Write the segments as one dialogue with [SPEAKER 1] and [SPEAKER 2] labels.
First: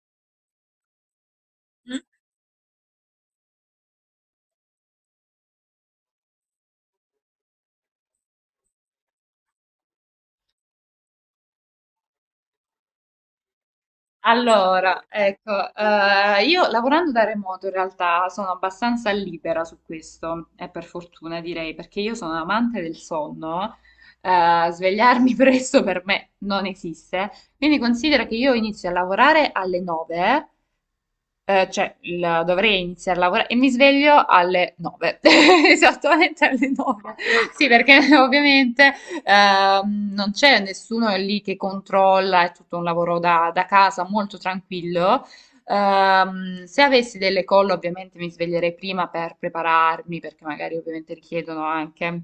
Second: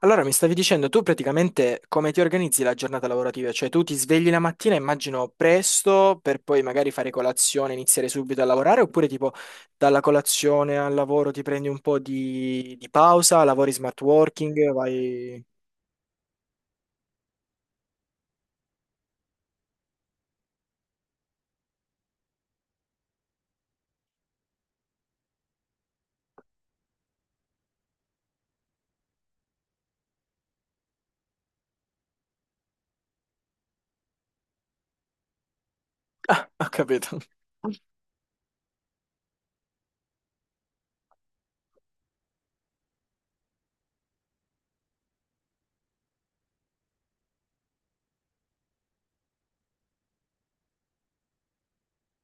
[SPEAKER 1] Allora, mi stavi dicendo tu praticamente come ti organizzi la giornata lavorativa? Cioè tu ti svegli la mattina, immagino presto, per poi magari fare colazione, iniziare subito a lavorare, oppure tipo dalla colazione al lavoro ti prendi un po' di pausa, lavori smart working,
[SPEAKER 2] Allora,
[SPEAKER 1] vai...
[SPEAKER 2] ecco, io lavorando da remoto in realtà sono abbastanza libera su questo, e per fortuna direi, perché io sono amante del sonno, svegliarmi presto per me non esiste, quindi considera che io inizio a lavorare alle 9. Cioè, dovrei iniziare a lavorare e mi sveglio alle 9, esattamente
[SPEAKER 1] Ho
[SPEAKER 2] alle 9.
[SPEAKER 1] capito.
[SPEAKER 2] Sì, perché ovviamente non c'è nessuno lì che controlla, è tutto un lavoro da casa molto tranquillo. Se avessi delle call, ovviamente mi sveglierei prima per prepararmi, perché magari ovviamente richiedono anche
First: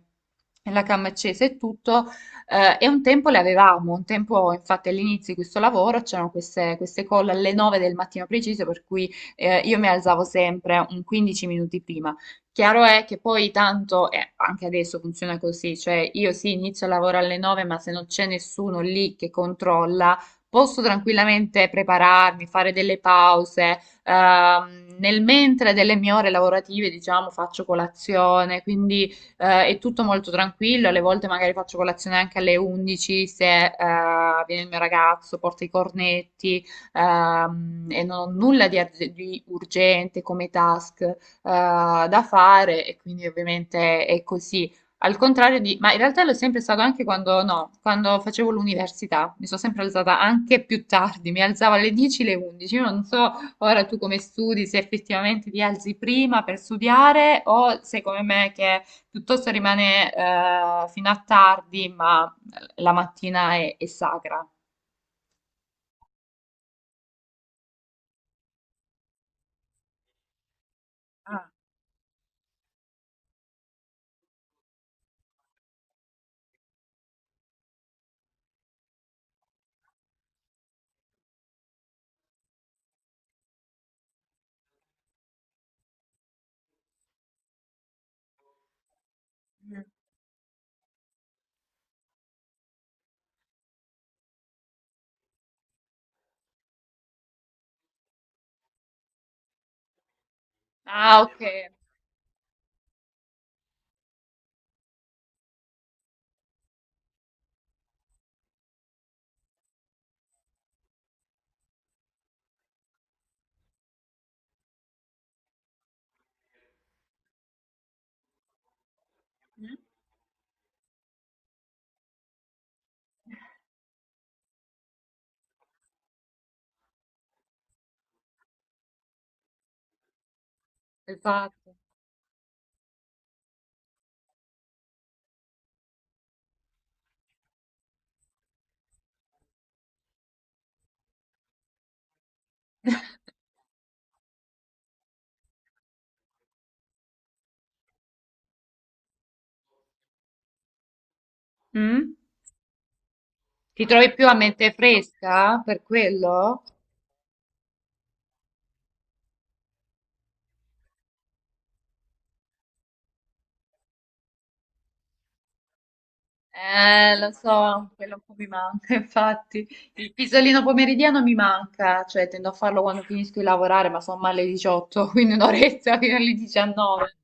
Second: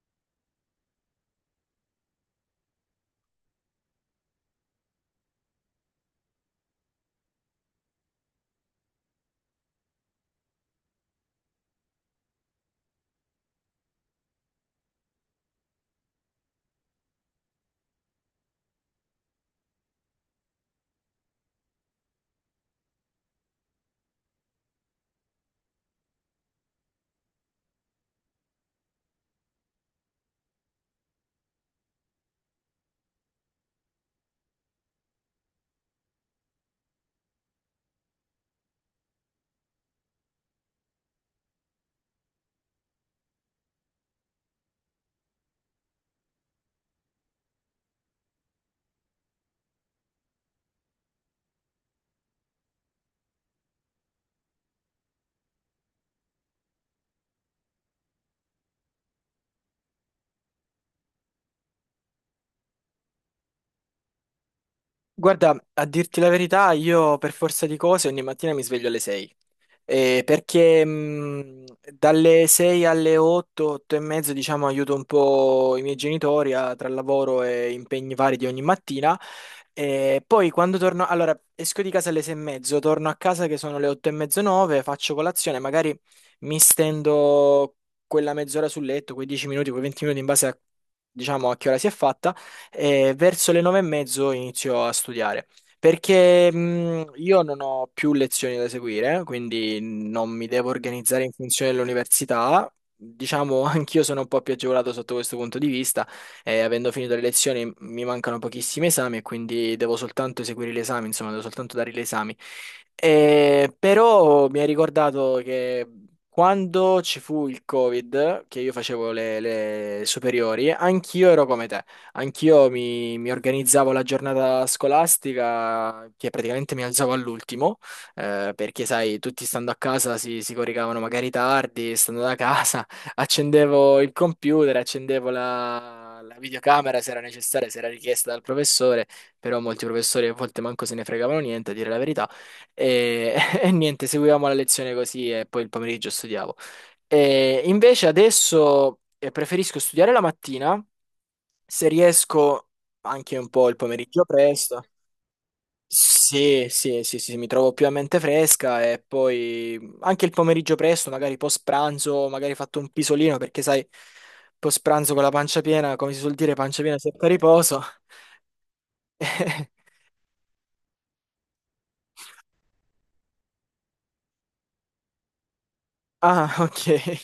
[SPEAKER 2] la cam accesa e tutto. E un tempo le avevamo, un tempo infatti all'inizio di questo lavoro c'erano queste call alle 9 del mattino preciso, per cui io mi alzavo sempre un 15 minuti prima. Chiaro è che poi tanto, anche adesso funziona così, cioè io sì inizio il lavoro alle 9, ma se non c'è nessuno lì che controlla, posso tranquillamente prepararmi, fare delle pause, nel mentre delle mie ore lavorative, diciamo, faccio colazione, quindi è tutto molto tranquillo, alle volte magari faccio colazione anche alle 11 se viene il mio ragazzo, porta i cornetti, e non ho nulla di urgente come task da fare e quindi ovviamente è così. Ma in realtà l'ho sempre stato anche quando, no, quando facevo l'università, mi sono sempre alzata anche più tardi, mi alzavo alle 10, alle 11, io non so ora tu come studi, se effettivamente ti alzi prima per studiare o se come me che piuttosto rimane fino a tardi, ma la mattina è sacra.
[SPEAKER 1] Guarda, a dirti la verità, io per forza di cose ogni mattina mi sveglio alle 6. Perché
[SPEAKER 2] Ah.
[SPEAKER 1] dalle 6 alle 8, 8 e mezzo, diciamo, aiuto un po' i miei genitori tra lavoro e impegni vari di ogni mattina. E poi quando torno, allora esco di casa alle 6 e mezzo, torno a casa che sono le 8 e mezzo, 9, faccio colazione, magari mi stendo quella mezz'ora sul letto, quei 10 minuti, quei 20 minuti in base a, diciamo, a che ora si è fatta e verso le 9:30 inizio a studiare. Perché io non ho più lezioni da seguire, quindi non mi devo organizzare
[SPEAKER 2] Ah,
[SPEAKER 1] in
[SPEAKER 2] vedi,
[SPEAKER 1] funzione
[SPEAKER 2] ok.
[SPEAKER 1] dell'università. Diciamo, anch'io sono un po' più agevolato sotto questo punto di vista. E avendo finito le lezioni mi mancano pochissimi esami, e quindi devo soltanto eseguire l'esame, insomma, devo soltanto dare gli esami. Però mi ha ricordato che quando ci fu il Covid, che io facevo le,
[SPEAKER 2] Ma.
[SPEAKER 1] le superiori, anch'io ero come te. Anch'io mi organizzavo la giornata scolastica, che praticamente mi alzavo all'ultimo, perché sai, tutti stando a casa si coricavano magari
[SPEAKER 2] Esatto.
[SPEAKER 1] tardi, stando da casa, accendevo il computer, accendevo la videocamera se era necessaria, se era richiesta dal professore, però molti professori a volte manco se ne fregavano niente, a dire la verità, e, e niente, seguivamo la lezione così e poi il pomeriggio studiavo. E invece adesso preferisco studiare la mattina se
[SPEAKER 2] Mm?
[SPEAKER 1] riesco anche un po' il
[SPEAKER 2] Ti trovi
[SPEAKER 1] pomeriggio
[SPEAKER 2] più a mente
[SPEAKER 1] presto.
[SPEAKER 2] fresca per quello?
[SPEAKER 1] Sì, sì, sì, sì, sì, mi trovo più a mente fresca e poi anche il pomeriggio presto, magari post pranzo, magari fatto un pisolino perché sai, post pranzo con la pancia piena, come si suol dire, pancia piena
[SPEAKER 2] Eh,
[SPEAKER 1] secca
[SPEAKER 2] lo
[SPEAKER 1] riposo.
[SPEAKER 2] so, quello un po' mi manca, infatti. Il pisolino pomeridiano mi manca, cioè tendo a farlo quando finisco di lavorare, ma sono alle 18, quindi un'oretta fino alle
[SPEAKER 1] Ah, ok.
[SPEAKER 2] 19.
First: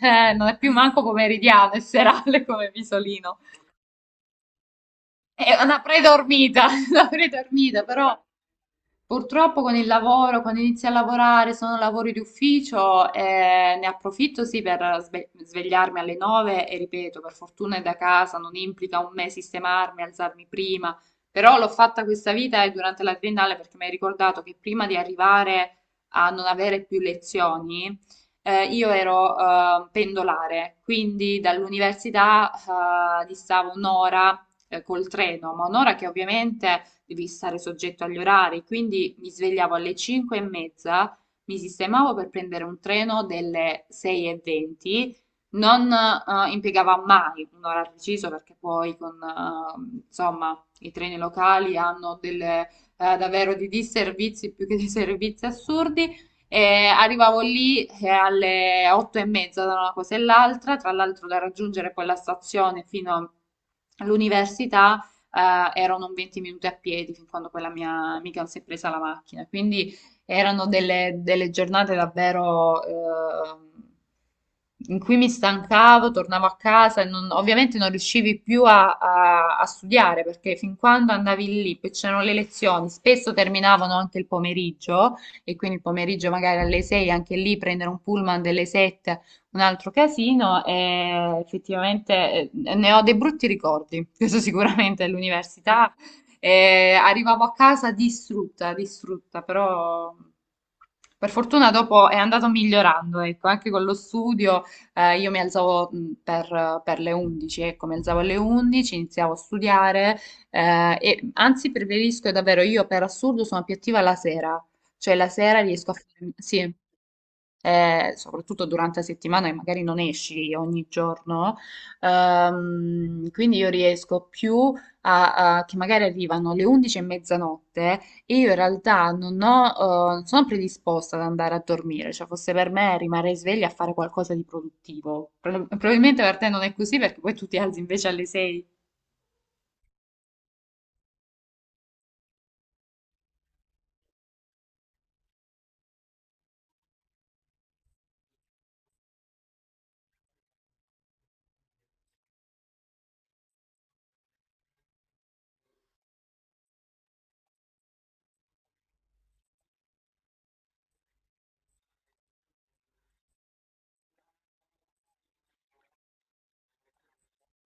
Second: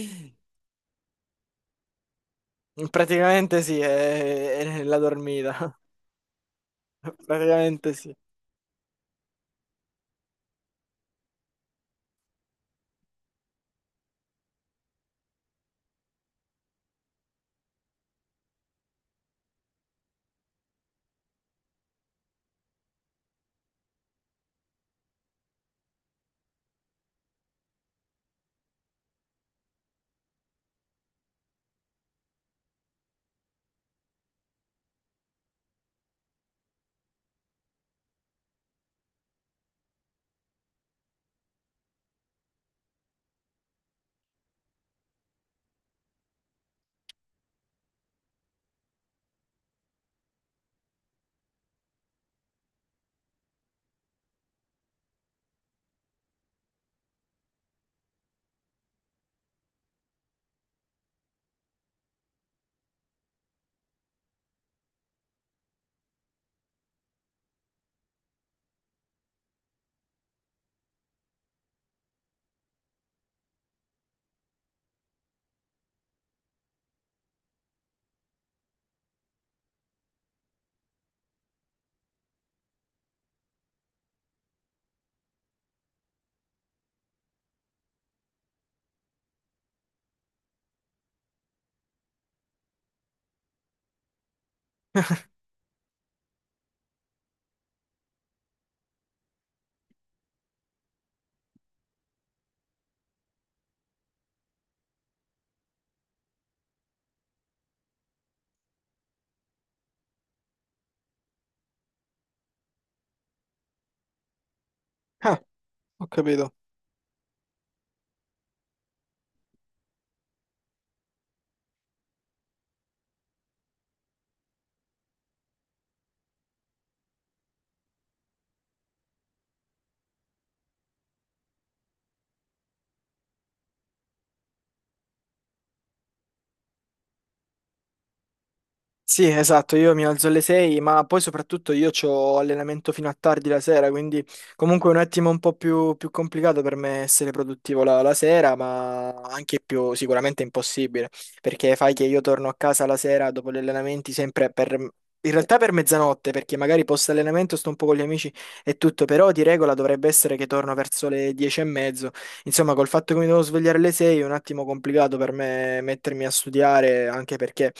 [SPEAKER 2] Non è più manco pomeridiano, è serale come pisolino.
[SPEAKER 1] Praticamente sì, è la
[SPEAKER 2] È
[SPEAKER 1] dormita.
[SPEAKER 2] una predormita, una predormita,
[SPEAKER 1] Praticamente sì.
[SPEAKER 2] però. Purtroppo con il lavoro, quando inizio a lavorare, sono lavori di ufficio, ne approfitto sì per svegliarmi alle 9 e ripeto, per fortuna è da casa, non implica un me sistemarmi, alzarmi prima, però l'ho fatta questa vita e durante la triennale perché mi hai ricordato che prima di arrivare a non avere più lezioni, io ero pendolare, quindi dall'università distavo un'ora col treno, ma un'ora che ovviamente devi stare soggetto agli orari, quindi mi svegliavo alle 5 e mezza, mi sistemavo per prendere un treno delle 6 e 20, non impiegava mai un'ora precisa perché poi insomma, i treni locali hanno delle, davvero di disservizi più che dei servizi assurdi e arrivavo lì alle 8 e mezza da una cosa e l'altra, tra l'altro da raggiungere quella stazione fino all'università erano un 20 minuti a piedi, fin quando quella mia amica non si è presa la macchina. Quindi erano delle giornate davvero in cui mi stancavo, tornavo a casa e ovviamente non riuscivi più a studiare perché fin quando andavi lì, poi c'erano le lezioni, spesso terminavano anche il pomeriggio e quindi il pomeriggio magari alle 6, anche lì prendere un pullman delle 7, un altro casino, e effettivamente ne ho dei brutti ricordi, questo sicuramente all'università. E arrivavo a casa distrutta, distrutta, però per fortuna dopo è andato migliorando, ecco, anche con lo studio, io mi alzavo per le 11, ecco, mi alzavo alle 11, iniziavo a studiare, e anzi preferisco davvero, io per assurdo sono più attiva la sera, cioè la
[SPEAKER 1] Ah,
[SPEAKER 2] sera riesco a
[SPEAKER 1] ho
[SPEAKER 2] fare.
[SPEAKER 1] capito.
[SPEAKER 2] Sì. Soprattutto durante la settimana che magari non esci ogni giorno, quindi io riesco più che magari arrivano le 11 e mezzanotte e io in realtà non ho, non sono predisposta ad andare a dormire, cioè fosse per me rimanere sveglia a fare qualcosa di produttivo. Probabilmente per te non è così perché poi tu ti alzi invece alle 6.
[SPEAKER 1] Sì, esatto, io mi alzo alle 6, ma poi soprattutto io ho allenamento fino a tardi la sera, quindi comunque è un attimo un po' più, più complicato per me essere produttivo la sera, ma anche più sicuramente impossibile, perché fai che io torno a casa la sera dopo gli allenamenti sempre per, in realtà per mezzanotte, perché magari post allenamento sto un po' con gli amici e tutto, però di regola dovrebbe essere che torno verso le 10 e mezzo, insomma col fatto che mi devo svegliare alle 6 è un attimo complicato per me mettermi a studiare, anche perché...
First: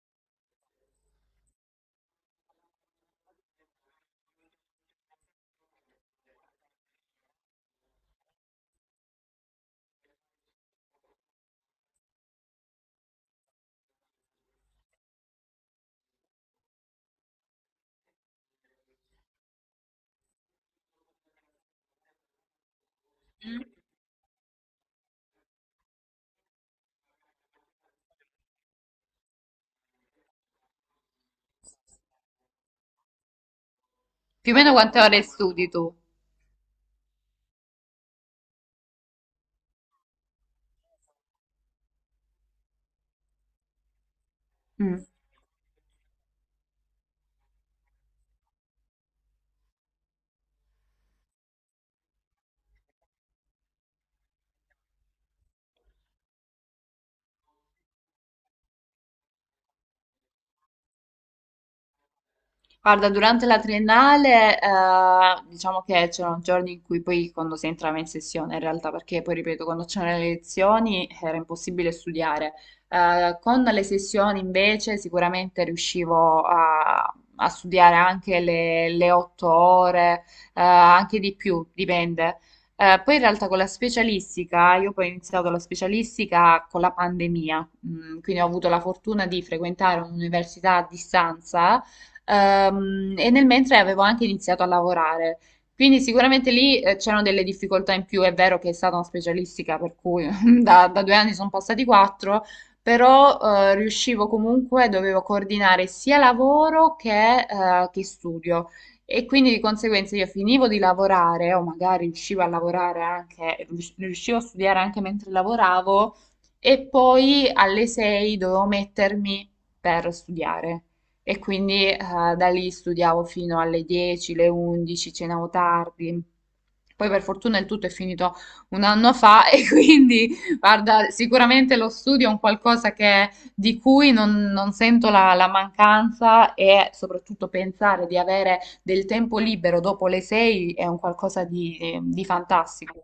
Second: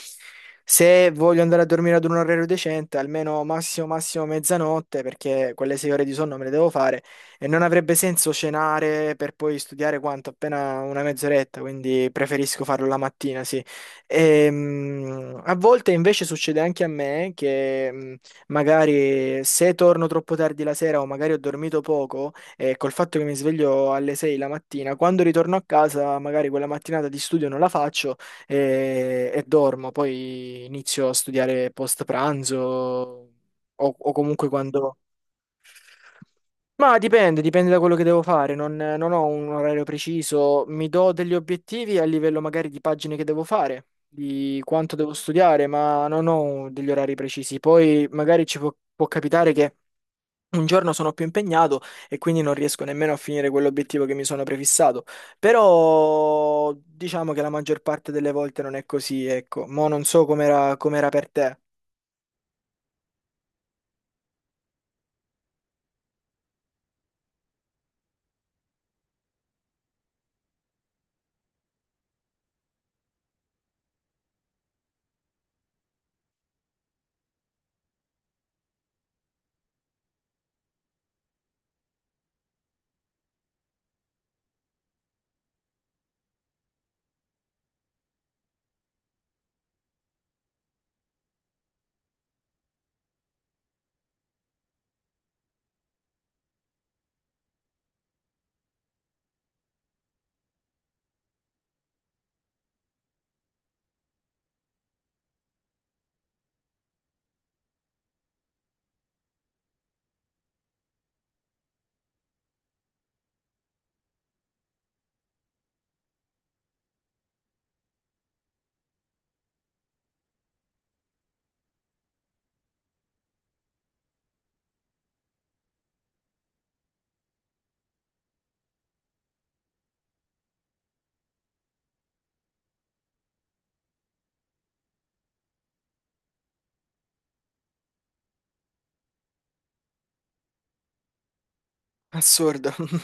[SPEAKER 1] Se voglio andare a dormire ad un orario decente, almeno massimo massimo mezzanotte, perché quelle 6 ore di sonno me le devo fare e non avrebbe senso cenare per poi studiare quanto? Appena una mezz'oretta, quindi preferisco farlo la mattina, sì. A volte invece succede anche a me che magari se torno troppo tardi la sera o magari ho dormito poco e col fatto che mi sveglio alle 6 la mattina, quando ritorno a casa magari quella mattinata di studio non la faccio e dormo, poi inizio a studiare post pranzo o comunque
[SPEAKER 2] Più o meno
[SPEAKER 1] quando...
[SPEAKER 2] quante ore studi tu?
[SPEAKER 1] Ma dipende, dipende da quello che devo fare, non, non ho un orario preciso, mi do degli obiettivi a livello magari di pagine che devo fare, di quanto
[SPEAKER 2] Mm.
[SPEAKER 1] devo studiare, ma non ho degli orari precisi. Poi magari ci può capitare che un giorno sono più impegnato e quindi non riesco nemmeno a finire quell'obiettivo che mi sono prefissato. Però diciamo che la maggior parte delle volte non è così, ecco. Mo' non so com'era per te.
[SPEAKER 2] Guarda, durante la triennale, diciamo che c'erano giorni in cui poi quando si entrava in sessione, in realtà, perché poi ripeto, quando c'erano le lezioni era impossibile studiare. Con le sessioni invece sicuramente riuscivo a studiare anche le 8 ore, anche di più, dipende. Poi in realtà con la specialistica, io poi ho iniziato la specialistica con la pandemia, quindi ho avuto la fortuna di frequentare un'università a distanza. E nel mentre avevo anche iniziato a lavorare. Quindi sicuramente lì c'erano delle difficoltà in più, è vero che è stata una specialistica, per cui da 2 anni sono passati quattro, però riuscivo comunque, dovevo coordinare sia lavoro che studio. E quindi di conseguenza io finivo di lavorare, o magari riuscivo a lavorare anche, riuscivo a studiare anche mentre lavoravo, e poi alle 6 dovevo mettermi per studiare. E quindi da lì studiavo fino alle 10, le 11, cenavo tardi. Poi per fortuna il tutto è finito un anno fa e quindi, guarda, sicuramente lo studio è un qualcosa di cui non sento la mancanza e soprattutto pensare di avere del tempo libero dopo le 6 è un qualcosa di
[SPEAKER 1] Assurdo.
[SPEAKER 2] fantastico.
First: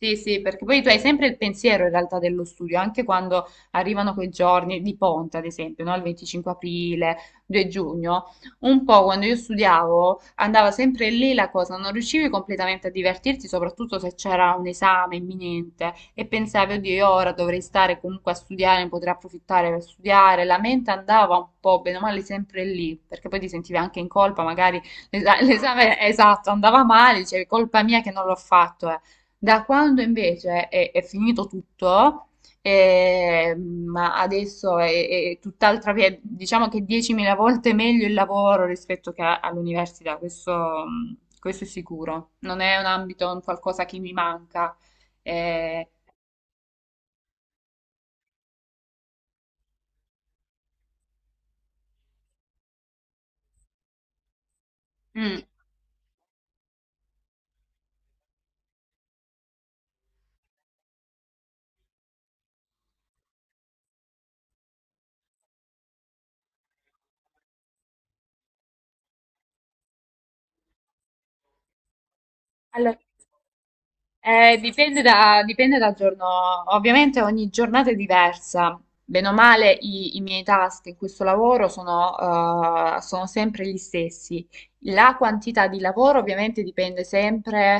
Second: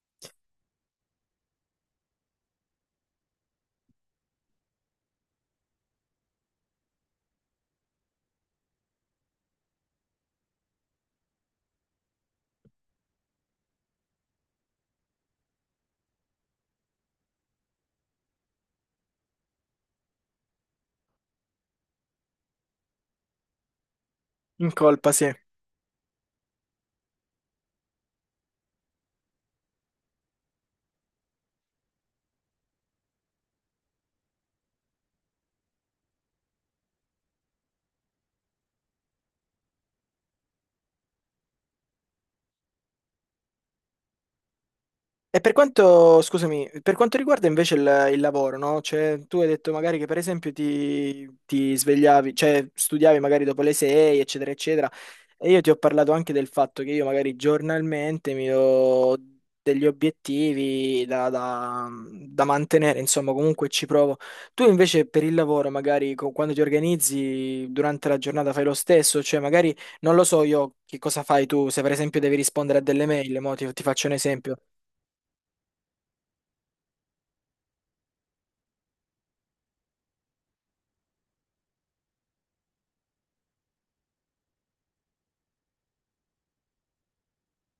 [SPEAKER 2] Sì, sì, perché poi tu hai sempre il pensiero in realtà dello studio, anche quando arrivano quei giorni di ponte, ad esempio, no? Il 25 aprile, 2 giugno, un po' quando io studiavo andava sempre lì la cosa, non riuscivi completamente a divertirti, soprattutto se c'era un esame imminente e pensavi, oddio, io ora dovrei stare comunque a studiare, ne potrei approfittare per studiare, la mente andava un po' bene o male sempre lì, perché poi ti sentivi anche in colpa,
[SPEAKER 1] In
[SPEAKER 2] magari
[SPEAKER 1] colpa, sì.
[SPEAKER 2] l'esame esatto andava male, dicevi colpa mia che non l'ho fatto. Da quando invece è finito tutto, ma adesso è tutt'altra via, diciamo che 10.000 volte meglio il lavoro rispetto che all'università, questo, mm, questo è sicuro. Non è un ambito, un qualcosa che mi manca.
[SPEAKER 1] E per
[SPEAKER 2] Eh,
[SPEAKER 1] quanto, scusami, per quanto riguarda invece il lavoro, no? Cioè, tu hai detto magari che per esempio ti svegliavi, cioè studiavi magari dopo le 6, eccetera, eccetera.
[SPEAKER 2] mm.
[SPEAKER 1] E io ti ho parlato anche del fatto che io magari giornalmente mi do degli obiettivi da mantenere, insomma, comunque ci provo. Tu invece per il lavoro, magari quando ti organizzi durante la giornata fai lo stesso, cioè magari non lo so io che cosa fai tu, se per esempio devi rispondere a
[SPEAKER 2] Allora,
[SPEAKER 1] delle mail, mo ti faccio un esempio.
[SPEAKER 2] dipende dal giorno, ovviamente ogni giornata è diversa. Bene o male, i miei task in questo lavoro sono sempre gli stessi. La quantità di lavoro ovviamente dipende sempre,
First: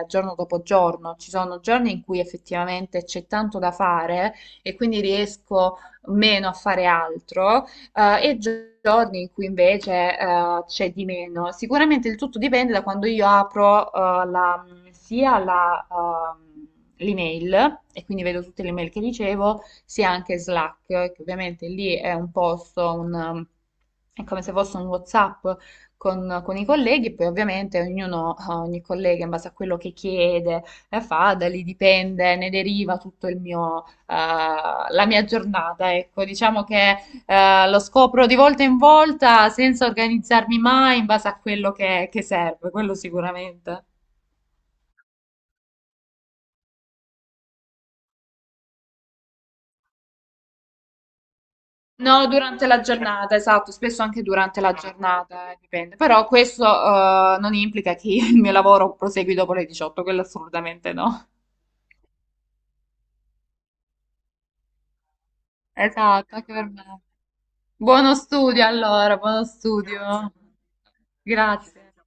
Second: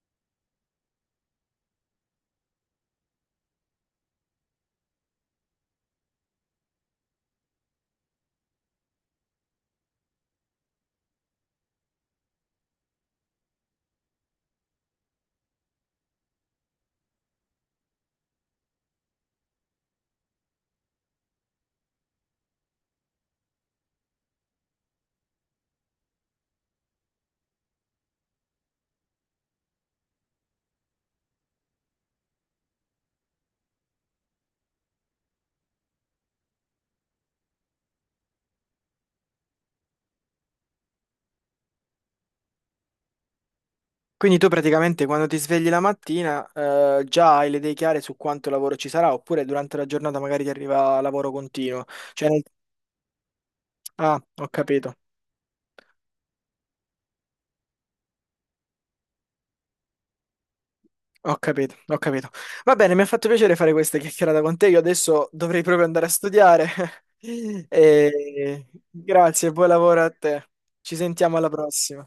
[SPEAKER 2] giorno dopo giorno. Ci sono giorni in cui effettivamente c'è tanto da fare e quindi riesco meno a fare altro, e giorni in cui invece c'è di meno. Sicuramente il tutto dipende da quando io apro sia l'email, e quindi vedo tutte le mail che ricevo, sia anche Slack, che ovviamente lì è un posto, è come se fosse un WhatsApp con i colleghi, poi ovviamente ogni collega in base a quello che chiede e fa, da lì dipende, ne deriva tutto la mia giornata. Ecco, diciamo che lo scopro di volta in volta senza organizzarmi mai in base a quello che serve, quello sicuramente.
[SPEAKER 1] Quindi tu praticamente quando ti svegli la mattina già hai le idee chiare su quanto lavoro ci sarà, oppure durante la giornata magari ti arriva lavoro continuo.
[SPEAKER 2] No,
[SPEAKER 1] Cioè,
[SPEAKER 2] durante la giornata, esatto, spesso
[SPEAKER 1] ah,
[SPEAKER 2] anche
[SPEAKER 1] ho
[SPEAKER 2] durante la
[SPEAKER 1] capito,
[SPEAKER 2] giornata, dipende. Però questo, non implica che il mio lavoro prosegui dopo le 18, quello assolutamente no.
[SPEAKER 1] ho capito, ho capito. Va bene, mi ha fatto piacere fare questa chiacchierata con te. Io adesso dovrei proprio andare a
[SPEAKER 2] Esatto, anche
[SPEAKER 1] studiare.
[SPEAKER 2] per me. Buono
[SPEAKER 1] E,
[SPEAKER 2] studio allora, buono
[SPEAKER 1] grazie, buon lavoro a
[SPEAKER 2] studio.
[SPEAKER 1] te. Ci sentiamo alla
[SPEAKER 2] Grazie.
[SPEAKER 1] prossima.